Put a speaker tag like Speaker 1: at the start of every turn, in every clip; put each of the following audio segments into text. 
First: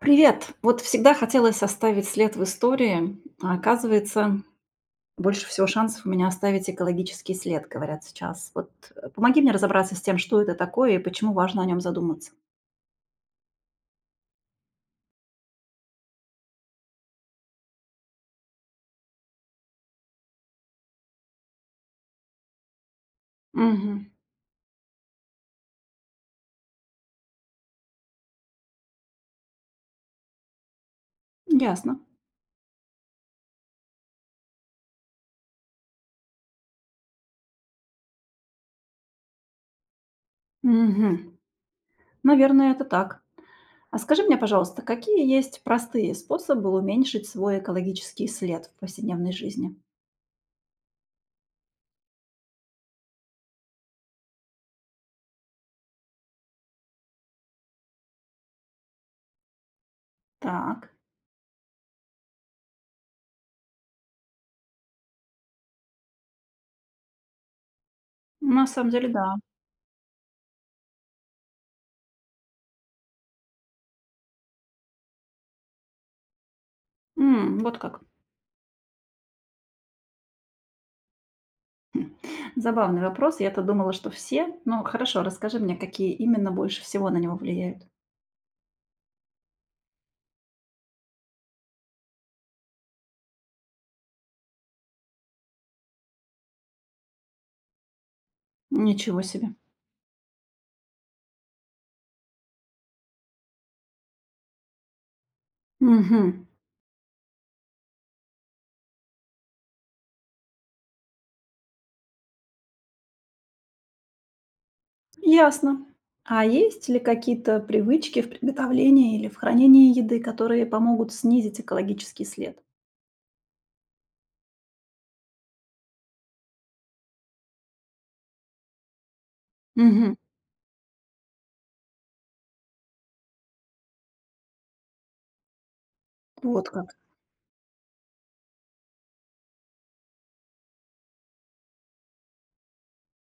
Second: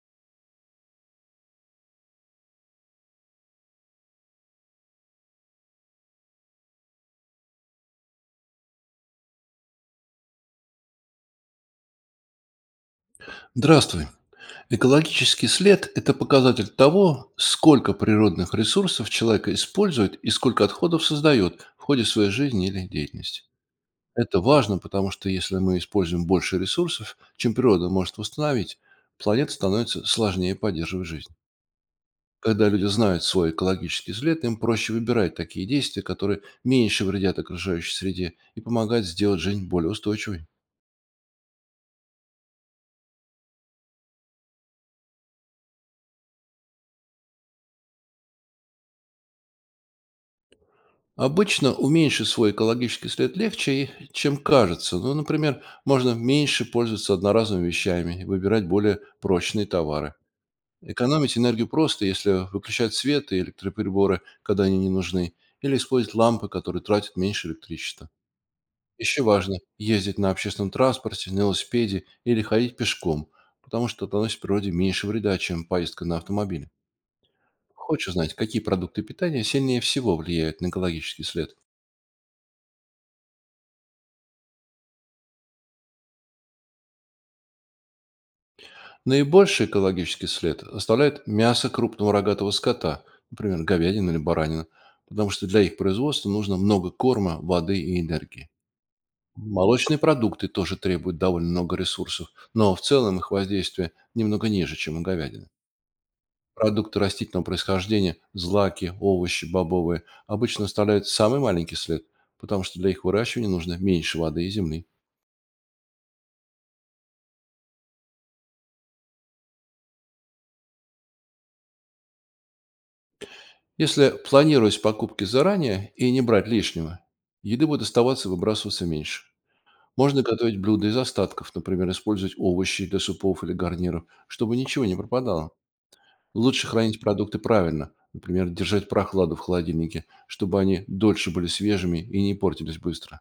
Speaker 1: Привет! Вот всегда хотелось оставить след в истории, а оказывается, больше всего шансов у меня оставить экологический след, говорят сейчас. Помоги мне разобраться с тем, что это такое и почему важно о нем задуматься.
Speaker 2: Здравствуй. Экологический след– это показатель того, сколько природных ресурсов человек использует и сколько отходов создает в ходе своей жизни или деятельности.
Speaker 1: Мгм.
Speaker 2: Это важно, потому что если мы используем больше ресурсов, чем природа может восстановить, планета становится сложнее поддерживать жизнь.
Speaker 1: Ясно.
Speaker 2: Когда люди знают свой экологический след, им проще выбирать такие действия, которые меньше вредят окружающей среде и помогают сделать жизнь более устойчивой.
Speaker 1: Мгм. Наверное, это так. А скажи мне, пожалуйста, какие есть простые способы уменьшить свой экологический след в повседневной жизни?
Speaker 2: Обычно уменьшить свой экологический след легче, чем кажется. Ну, например, можно меньше пользоваться одноразовыми вещами и выбирать более прочные товары.
Speaker 1: Так,
Speaker 2: Экономить энергию просто, если выключать свет и электроприборы, когда они не нужны, или использовать лампы, которые тратят меньше электричества.
Speaker 1: на самом деле,
Speaker 2: Еще
Speaker 1: да.
Speaker 2: важно ездить на общественном транспорте, на велосипеде или ходить пешком, потому что это наносит природе меньше вреда, чем поездка на автомобиле.
Speaker 1: М, вот как.
Speaker 2: Хочешь знать, какие продукты питания сильнее всего влияют на экологический след?
Speaker 1: Забавный вопрос. Я-то думала, что все. Ну, хорошо, расскажи мне, какие именно больше всего на него влияют.
Speaker 2: Наибольший экологический след оставляет мясо крупного рогатого скота, например, говядина или баранина, потому что для их производства нужно много корма, воды и энергии.
Speaker 1: Ничего себе.
Speaker 2: Молочные продукты тоже требуют довольно много ресурсов, но в целом их воздействие немного ниже, чем у говядины.
Speaker 1: Мгм.
Speaker 2: Продукты растительного происхождения, злаки, овощи, бобовые, обычно оставляют самый маленький след, потому что для их выращивания нужно меньше воды и земли.
Speaker 1: Ясно. А есть ли какие-то привычки в приготовлении или в хранении еды, которые помогут снизить экологический след?
Speaker 2: Если планировать покупки заранее и не брать лишнего, еды будет оставаться и выбрасываться меньше.
Speaker 1: Мгм.
Speaker 2: Можно готовить блюда из остатков, например, использовать овощи для супов или гарниров, чтобы ничего не пропадало. Лучше
Speaker 1: Вот как.
Speaker 2: хранить продукты правильно, например, держать прохладу в холодильнике, чтобы они дольше были свежими и не портились быстро.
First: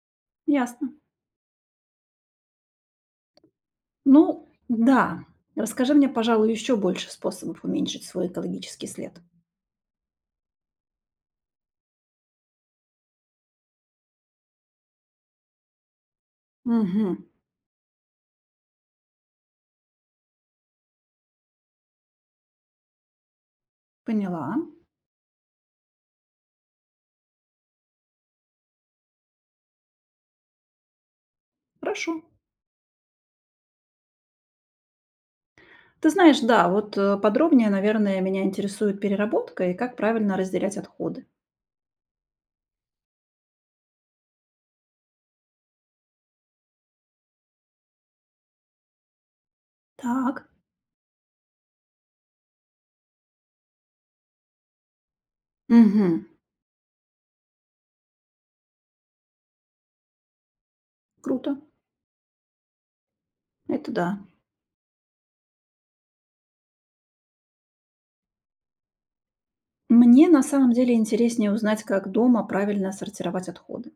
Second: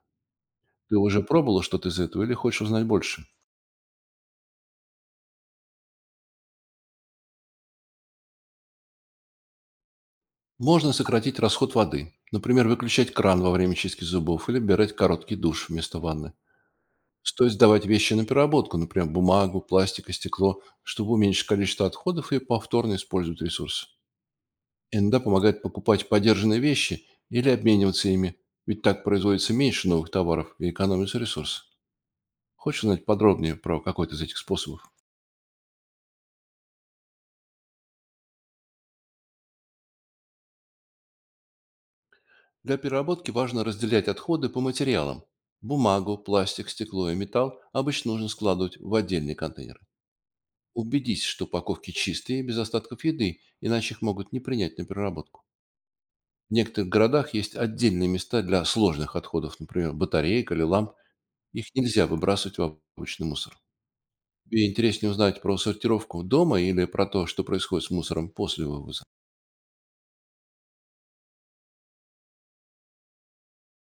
Speaker 1: Ясно.
Speaker 2: Ты уже пробовала что-то из этого или хочешь узнать больше?
Speaker 1: Ну, да. Расскажи мне, пожалуй, еще больше способов уменьшить свой экологический след.
Speaker 2: Можно сократить расход воды, например, выключать кран во время чистки зубов или брать короткий душ вместо ванны.
Speaker 1: Мгм.
Speaker 2: Стоит сдавать вещи на переработку, например, бумагу, пластик и стекло, чтобы уменьшить количество отходов и повторно использовать ресурсы.
Speaker 1: Поняла.
Speaker 2: Иногда помогает покупать подержанные вещи или обмениваться ими, ведь так производится меньше новых товаров и экономится ресурсы.
Speaker 1: Хорошо.
Speaker 2: Хочешь узнать подробнее про какой-то из этих способов?
Speaker 1: Ты знаешь, да, подробнее, наверное, меня интересует переработка и как правильно разделять отходы.
Speaker 2: Для переработки важно разделять отходы по материалам. Бумагу, пластик, стекло и металл обычно нужно складывать в отдельные контейнеры.
Speaker 1: Так.
Speaker 2: Убедись, что упаковки чистые и без остатков еды, иначе их могут не принять на переработку.
Speaker 1: Мгм.
Speaker 2: В некоторых городах есть отдельные места для сложных отходов, например, батареек или ламп.
Speaker 1: Круто.
Speaker 2: Их нельзя выбрасывать в обычный мусор.
Speaker 1: Это да.
Speaker 2: Тебе интереснее узнать про сортировку дома или про то, что происходит с мусором после вывоза?
Speaker 1: Мне на самом деле интереснее узнать, как дома правильно сортировать отходы.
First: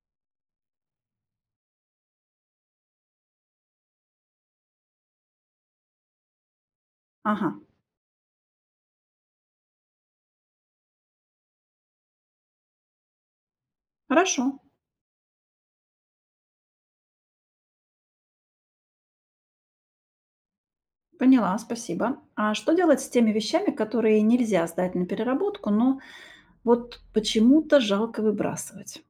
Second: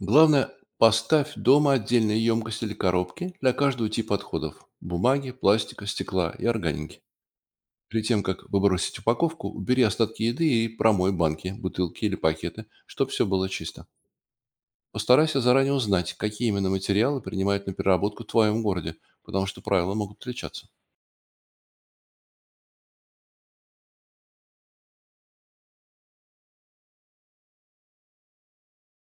Speaker 2: Главное, поставь дома отдельные емкости или коробки для каждого типа отходов– бумаги, пластика, стекла и органики.
Speaker 1: Ага.
Speaker 2: Перед тем, как выбросить упаковку, убери остатки еды и промой банки, бутылки или пакеты, чтобы все было чисто.
Speaker 1: Хорошо.
Speaker 2: Постарайся заранее узнать, какие именно материалы принимают на переработку в твоем городе, потому что правила могут отличаться.
Speaker 1: Поняла, спасибо. А что делать с теми вещами, которые нельзя сдать на переработку, но вот почему-то жалко выбрасывать?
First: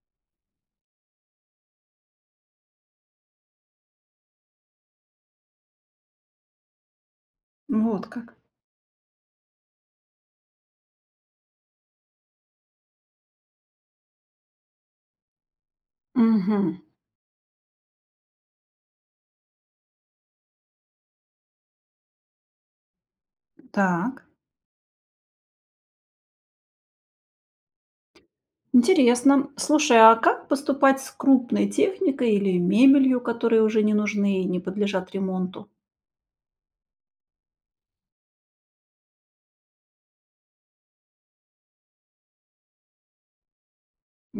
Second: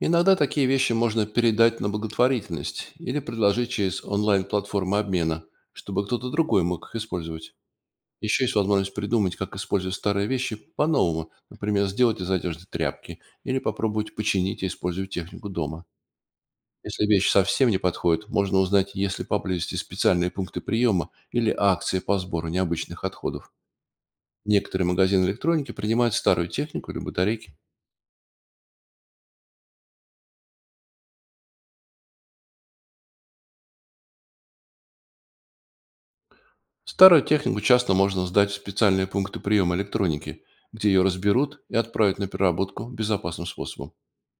Speaker 2: Иногда такие вещи можно передать на благотворительность или предложить через онлайн-платформы обмена, чтобы кто-то другой мог их использовать.
Speaker 1: Вот как.
Speaker 2: Еще есть возможность придумать, как использовать старые вещи по-новому, например, сделать из одежды тряпки или попробовать починить и использовать технику дома.
Speaker 1: Угу.
Speaker 2: Если вещь совсем не подходит, можно узнать, есть ли поблизости специальные пункты приема или акции по сбору необычных отходов.
Speaker 1: Так.
Speaker 2: Некоторые магазины электроники принимают старую технику или батарейки.
Speaker 1: Интересно. Слушай, а как поступать с крупной техникой или мебелью, которые уже не нужны и не подлежат ремонту?
Speaker 2: Старую технику часто можно сдать в специальные пункты приема электроники, где ее разберут и отправят на переработку безопасным способом.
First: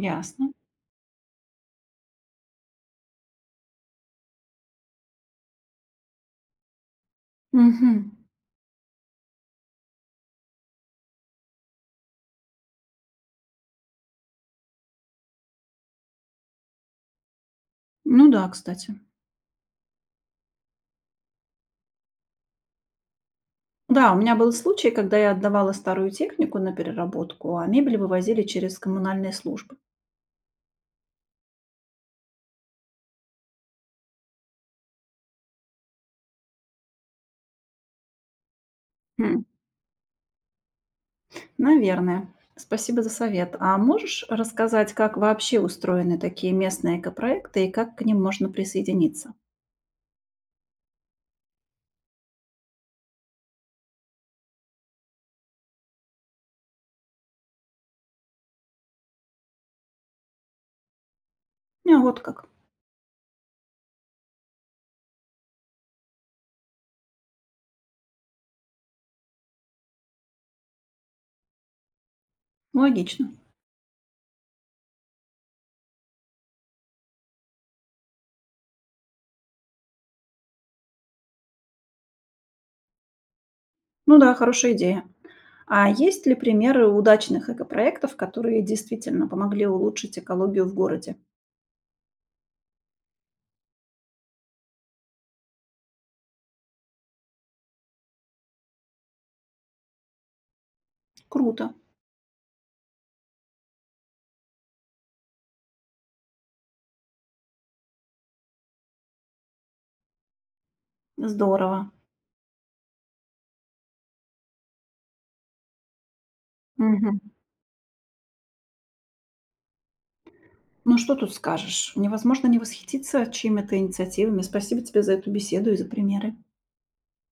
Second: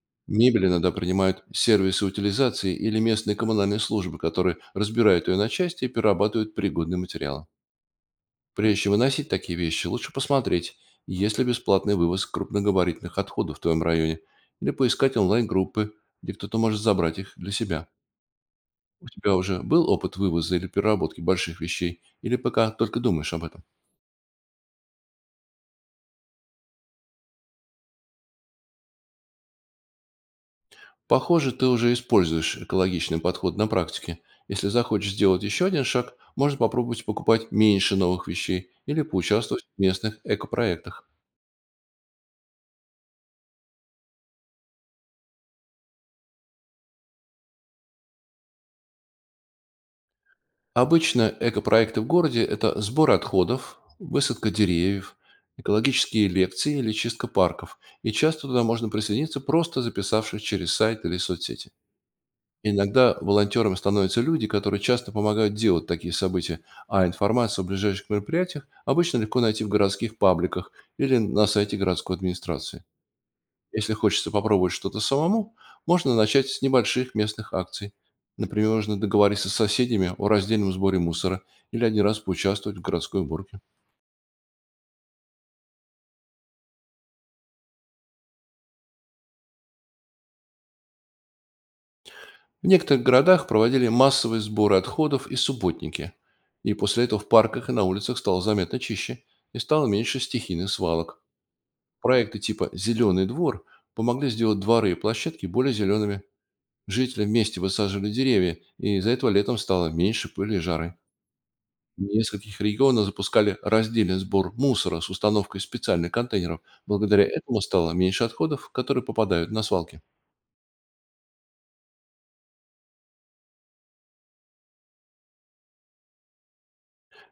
Speaker 1: Ясно.
Speaker 2: Мебель иногда принимают сервисы утилизации или местные коммунальные службы, которые разбирают ее на части и перерабатывают пригодные материалы.
Speaker 1: Мгм.
Speaker 2: Прежде чем выносить такие вещи, лучше посмотреть, есть ли бесплатный вывоз крупногабаритных отходов в твоем районе, или поискать онлайн-группы, где кто-то может забрать их для себя.
Speaker 1: Ну да, кстати.
Speaker 2: У тебя уже был опыт вывоза или переработки больших вещей, или пока только думаешь об этом?
Speaker 1: Да, у меня был случай, когда я отдавала старую технику на переработку, а мебель вывозили через коммунальные службы.
Speaker 2: Похоже, ты уже используешь экологичный подход на практике. Если захочешь сделать еще один шаг, можно попробовать покупать меньше новых вещей или
Speaker 1: Хм,
Speaker 2: поучаствовать в местных экопроектах.
Speaker 1: наверное. Спасибо за совет. А можешь рассказать, как вообще устроены такие местные экопроекты и как к ним можно присоединиться?
Speaker 2: Обычно экопроекты в городе– это сбор отходов, высадка деревьев, экологические лекции или чистка парков. И часто туда можно присоединиться, просто записавшись через сайт или соцсети.
Speaker 1: А вот как.
Speaker 2: Иногда волонтерами становятся люди, которые часто помогают делать такие события, а информацию о ближайших мероприятиях обычно легко найти в городских пабликах или на сайте городской администрации.
Speaker 1: Логично.
Speaker 2: Если хочется попробовать что-то самому, можно начать с небольших местных акций. Например, можно договориться с соседями о раздельном сборе мусора или один раз поучаствовать в городской уборке.
Speaker 1: Ну да, хорошая идея. А есть ли примеры удачных экопроектов, которые действительно помогли улучшить экологию в городе?
Speaker 2: В некоторых городах проводили массовые сборы отходов и субботники. И после этого в парках и на улицах стало заметно чище и стало меньше стихийных свалок.
Speaker 1: Круто,
Speaker 2: Проекты типа «Зеленый двор» помогли сделать дворы и площадки более зелеными. Жители вместе высаживали деревья, и из-за этого летом стало меньше пыли и жары.
Speaker 1: здорово.
Speaker 2: В нескольких регионах запускали раздельный сбор мусора с установкой специальных контейнеров.
Speaker 1: Мгм.
Speaker 2: Благодаря этому стало меньше отходов, которые попадают на свалки.
Speaker 1: Ну что тут скажешь? Невозможно не восхититься чьими-то инициативами. Спасибо тебе за эту беседу и за примеры.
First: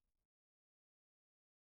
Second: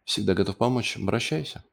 Speaker 2: Всегда готов помочь. Обращайся.